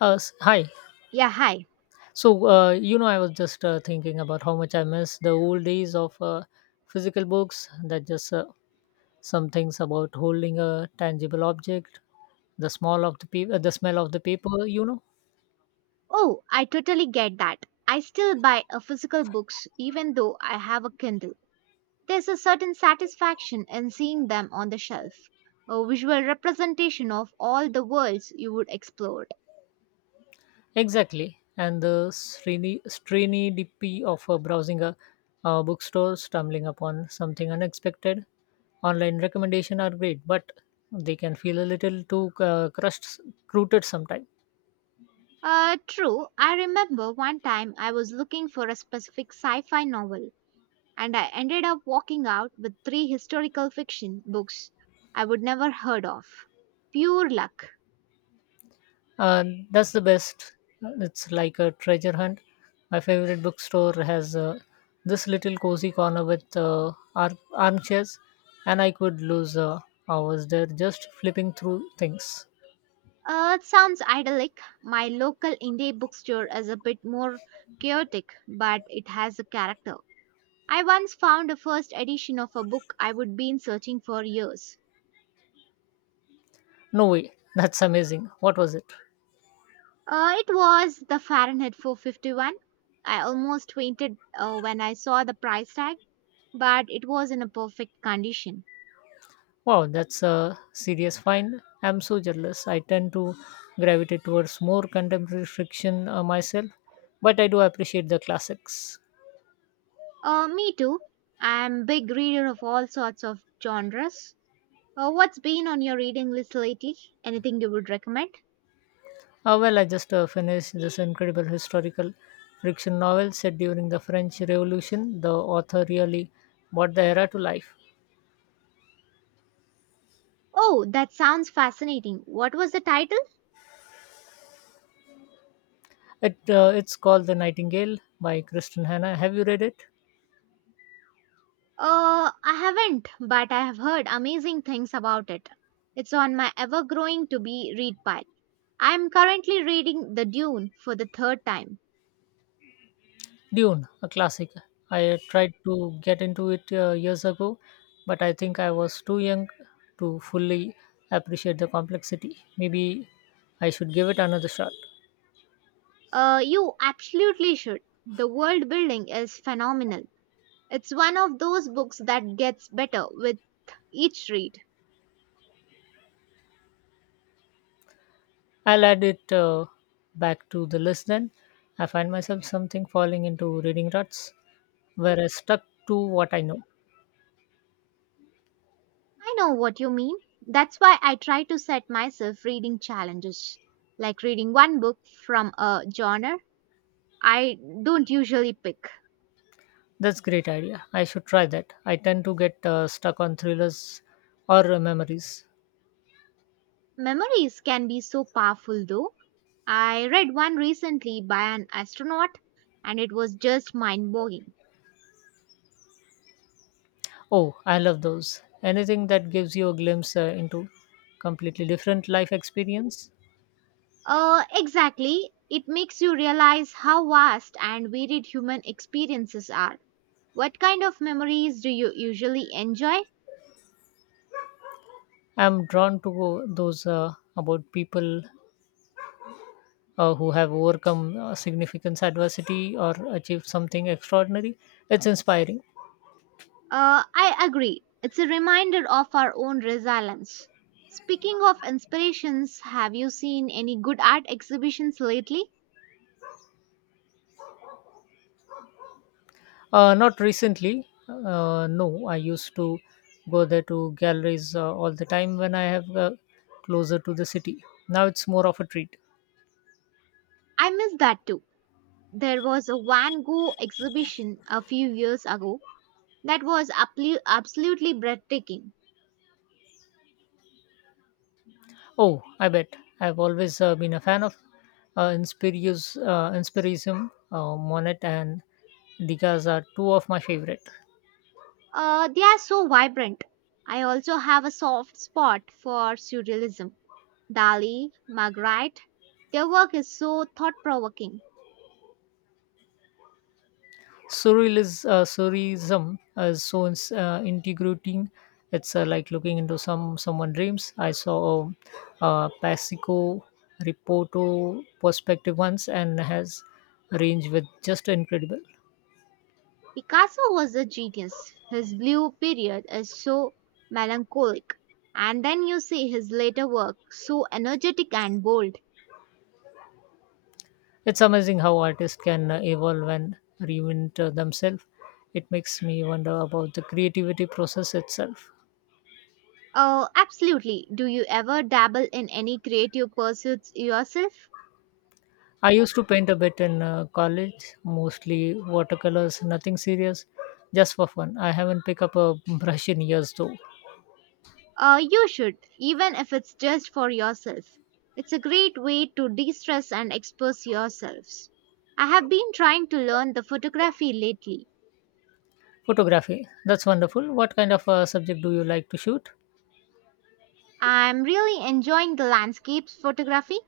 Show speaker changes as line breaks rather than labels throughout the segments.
Hi.
Yeah, hi.
I was just thinking about how much I miss the old days of physical books. That just some things about holding a tangible object, the smell of the paper, the smell of the paper. You know
Oh, I totally get that. I still buy a physical books even though I have a Kindle. There's a certain satisfaction in seeing them on the shelf, a visual representation of all the worlds you would explore.
exactly, and the strainy DP of browsing a bookstore, stumbling upon something unexpected. Online recommendation are great, but they can feel a little too crushed, rooted sometimes.
True, I remember one time I was looking for a specific sci fi novel, and I ended up walking out with three historical fiction books I would never heard of. Pure luck.
And that's the best. It's like a treasure hunt. My favorite bookstore has this little cozy corner with armchairs, and I could lose hours there just flipping through things.
It sounds idyllic. My local indie bookstore is a bit more chaotic, but it has a character. I once found a first edition of a book I would been searching for years.
No way, that's amazing. What was it?
It was the Fahrenheit 451. I almost fainted when I saw the price tag, but it was in a perfect condition.
Wow, that's a serious find. I'm so jealous. I tend to gravitate towards more contemporary fiction myself, but I do appreciate the classics.
Me too. I'm a big reader of all sorts of genres. What's been on your reading list lately? Anything you would recommend?
I just finished this incredible historical fiction novel set during the French Revolution. The author really brought the era to life.
Oh, that sounds fascinating. What was the title?
It's called The Nightingale by Kristen Hannah. Have you read it?
I haven't, but I have heard amazing things about it. It's on my ever growing to be read pile. I am currently reading The Dune for the third time.
Dune, a classic. I tried to get into it years ago, but I think I was too young to fully appreciate the complexity. Maybe I should give it another shot.
You absolutely should. The world building is phenomenal. It's one of those books that gets better with each read.
I'll add it back to the list then. I find myself something falling into reading ruts where I stuck to what I know.
I know what you mean. That's why I try to set myself reading challenges, like reading one book from a genre I don't usually pick.
That's great idea. I should try that. I tend to get stuck on thrillers or memories.
Memories can be so powerful though. I read one recently by an astronaut and it was just mind boggling.
Oh, I love those. Anything that gives you a glimpse into completely different life experience.
Exactly. It makes you realize how vast and varied human experiences are. What kind of memories do you usually enjoy?
I'm drawn to those about people who have overcome significant adversity or achieved something extraordinary. It's inspiring.
I agree. It's a reminder of our own resilience. Speaking of inspirations, have you seen any good art exhibitions lately?
Not recently. No, I used to go there to galleries all the time when I have closer to the city. Now it's more of a treat.
I miss that too. There was a Van Gogh exhibition a few years ago that was absolutely breathtaking.
Oh, I bet. I've always been a fan of Inspirius, Inspirism, Monet, and Degas are two of my favorite.
They are so vibrant. I also have a soft spot for surrealism. Dali, Magritte, their work is so thought provoking.
Surrealism, surrealism is so integrating. It's like looking into someone dreams. I saw a Pasico Reporto perspective once and has range with just incredible.
Picasso was a genius. His blue period is so melancholic. And then you see his later work, so energetic and bold.
It's amazing how artists can evolve and reinvent themselves. It makes me wonder about the creativity process itself.
Oh, absolutely. Do you ever dabble in any creative pursuits yourself?
I used to paint a bit in college, mostly watercolors, nothing serious, just for fun. I haven't picked up a brush in years though.
You should, even if it's just for yourself. It's a great way to de stress and expose yourselves. I have been trying to learn the photography lately.
Photography, that's wonderful. What kind of subject do you like to shoot?
I'm really enjoying the landscapes photography,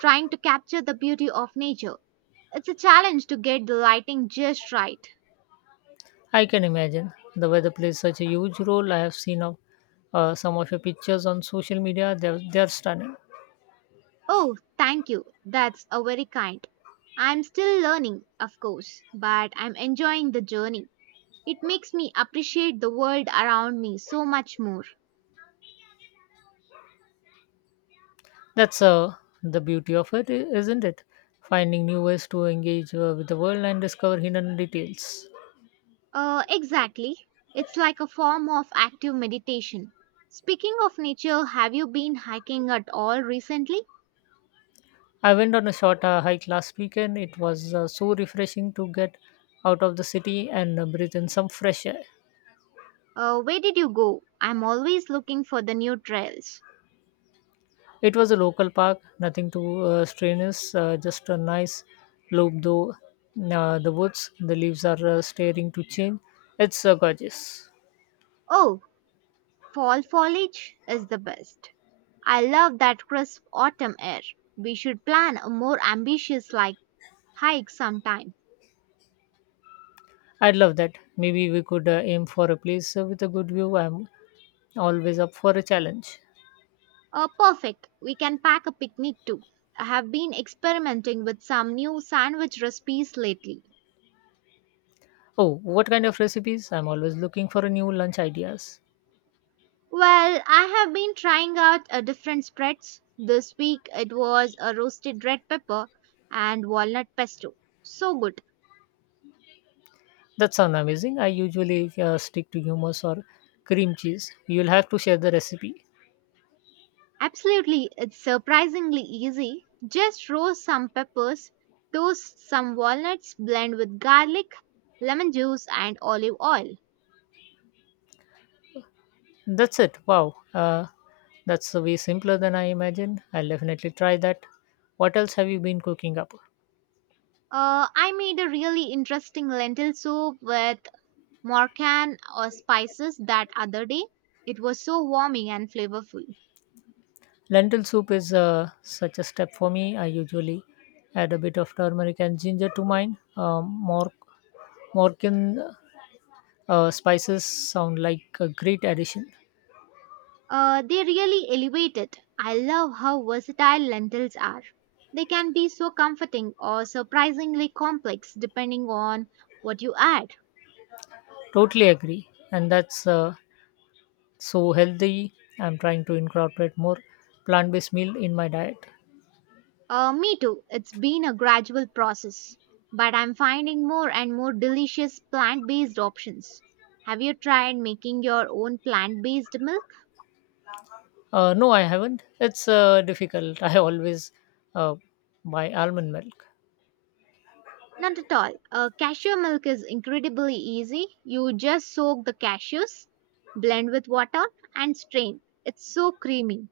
trying to capture the beauty of nature. It's a challenge to get the lighting just right.
I can imagine. The weather plays such a huge role. I have seen some of your pictures on social media, they're stunning.
Oh, thank you. That's a very kind. I'm still learning, of course, but I'm enjoying the journey. It makes me appreciate the world around me so much more.
That's the beauty of it, isn't it? Finding new ways to engage with the world and discover hidden details.
Exactly. It's like a form of active meditation. Speaking of nature, have you been hiking at all recently?
I went on a short hike last weekend. It was so refreshing to get out of the city and breathe in some fresh air.
Where did you go? I'm always looking for the new trails.
It was a local park, nothing too strenuous, just a nice loop though. The woods, the leaves are starting to change. It's gorgeous.
Oh, fall foliage is the best. I love that crisp autumn air. We should plan a more ambitious like hike sometime.
I'd love that. Maybe we could aim for a place with a good view. I'm always up for a challenge.
Perfect. We can pack a picnic too. I have been experimenting with some new sandwich recipes lately.
Oh, what kind of recipes? I'm always looking for a new lunch ideas.
Well, I have been trying out a different spreads. This week it was a roasted red pepper and walnut pesto. So good.
That sounds amazing. I usually stick to hummus or cream cheese. You'll have to share the recipe.
Absolutely, it's surprisingly easy. Just roast some peppers, toast some walnuts, blend with garlic, lemon juice, and olive oil.
That's it. Wow. That's way simpler than I imagined. I'll definitely try that. What else have you been cooking up?
I made a really interesting lentil soup with morcan or spices that other day. It was so warming and flavorful.
Lentil soup is such a step for me. I usually add a bit of turmeric and ginger to mine. Moroccan spices sound like a great addition.
They really elevate it. I love how versatile lentils are. They can be so comforting or surprisingly complex depending on what you add.
Totally agree. And that's so healthy. I'm trying to incorporate more plant-based meal in my diet.
Me too. It's been a gradual process, but I'm finding more and more delicious plant based options. Have you tried making your own plant based milk?
No, I haven't. It's difficult. I always uh, buy almond milk.
Not at all. Cashew milk is incredibly easy. You just soak the cashews, blend with water, and strain. It's so creamy.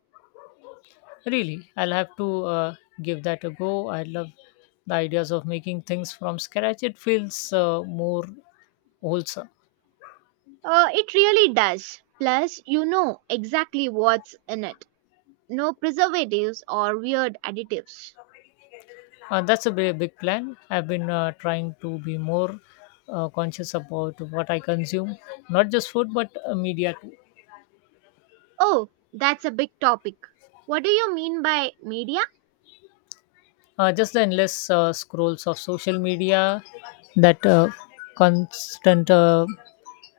Really? I'll have to give that a go. I love the ideas of making things from scratch. It feels more wholesome.
It really does. Plus, you know exactly what's in it. No preservatives or weird additives.
That's a very big plan. I've been trying to be more conscious about what I consume, not just food but media too.
Oh, that's a big topic. What do you mean by media?
Just the endless scrolls of social media, that constant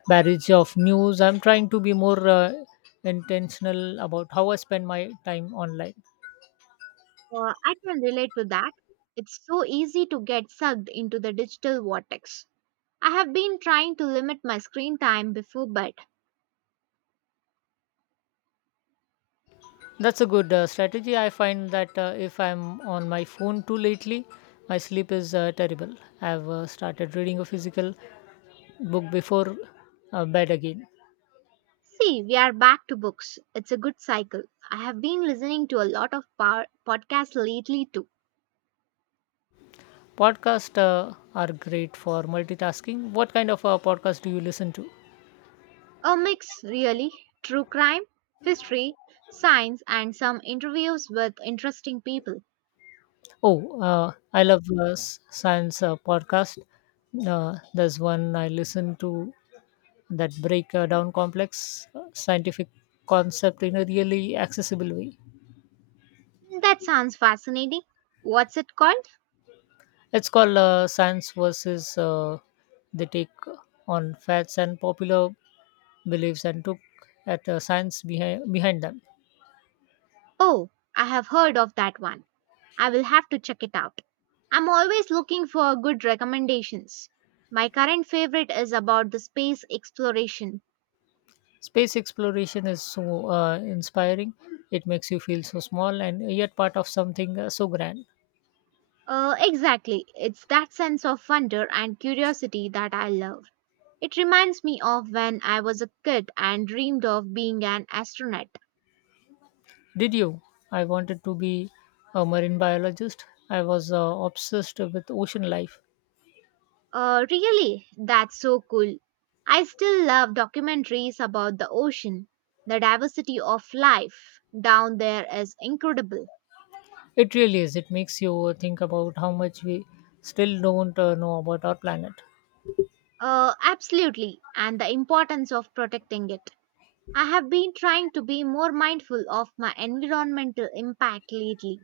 barrage of news. I'm trying to be more intentional about how I spend my time online.
I can relate to that. It's so easy to get sucked into the digital vortex. I have been trying to limit my screen time before bed.
That's a good strategy. I find that if I'm on my phone too lately, my sleep is terrible. I've started reading a physical book before bed again.
See, we are back to books. It's a good cycle. I have been listening to a lot of podcasts lately too.
Podcasts are great for multitasking. What kind of podcast do you listen to?
A mix, really. True crime, history, science, and some interviews with interesting people.
Oh, I love science podcast. There's one I listen to that break down complex scientific concept in a really accessible way.
That sounds fascinating. What's it called?
It's called Science versus the take on facts and popular beliefs and took at science behind them.
Oh, I have heard of that one. I will have to check it out. I'm always looking for good recommendations. My current favorite is about the space exploration.
Space exploration is so inspiring. It makes you feel so small and yet part of something so grand.
Exactly. It's that sense of wonder and curiosity that I love. It reminds me of when I was a kid and dreamed of being an astronaut.
Did you? I wanted to be a marine biologist. I was obsessed with ocean life.
Really? That's so cool. I still love documentaries about the ocean. The diversity of life down there is incredible.
It really is. It makes you think about how much we still don't know about our planet.
Absolutely, and the importance of protecting it. I have been trying to be more mindful of my environmental impact lately.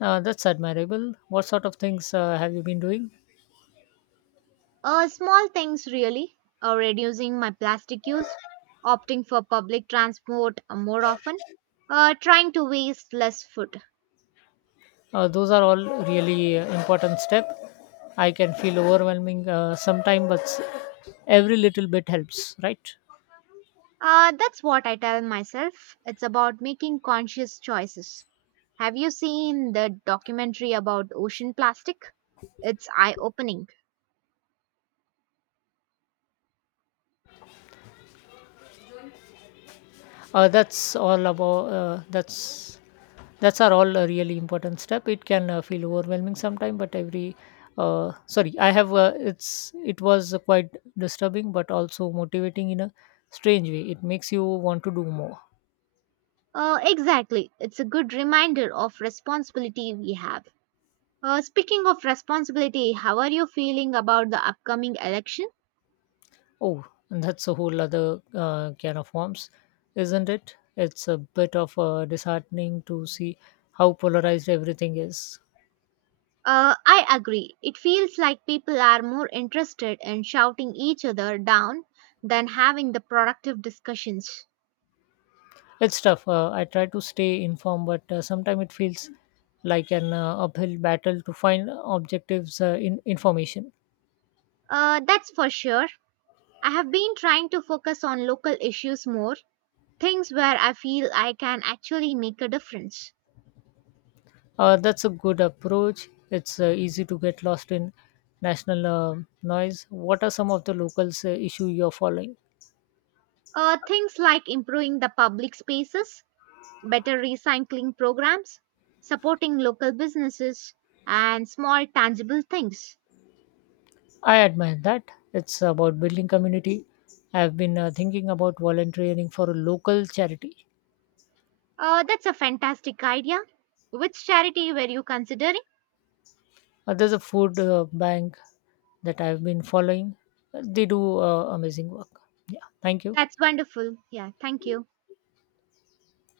That's admirable. What sort of things have you been doing?
Small things, really. Reducing my plastic use, opting for public transport more often, trying to waste less food.
Those are all really important step. I can feel overwhelming sometimes, but every little bit helps, right?
That's what I tell myself. It's about making conscious choices. Have you seen the documentary about ocean plastic? It's eye opening.
Uh, that's all about. Uh, that's that's are all a really important step. It can feel overwhelming sometime, but every sorry, I have it was quite disturbing, but also motivating in a strange way. It makes you want to do more.
Exactly. It's a good reminder of responsibility we have. Speaking of responsibility, how are you feeling about the upcoming election?
Oh, and that's a whole other can of worms, isn't it? It's a bit of disheartening to see how polarized everything is.
I agree. It feels like people are more interested in shouting each other down than having the productive discussions.
It's tough. I try to stay informed, but sometimes it feels like an uphill battle to find objectives in information.
That's for sure. I have been trying to focus on local issues more, things where I feel I can actually make a difference.
That's a good approach. It's easy to get lost in national noise. What are some of the locals issue you're following?
Things like improving the public spaces, better recycling programs, supporting local businesses, and small tangible things.
I admire that. It's about building community. I've been thinking about volunteering for a local charity.
That's a fantastic idea. Which charity were you considering?
There's a food bank that I've been following. They do amazing work. Yeah. Thank you.
That's wonderful. Yeah, thank you.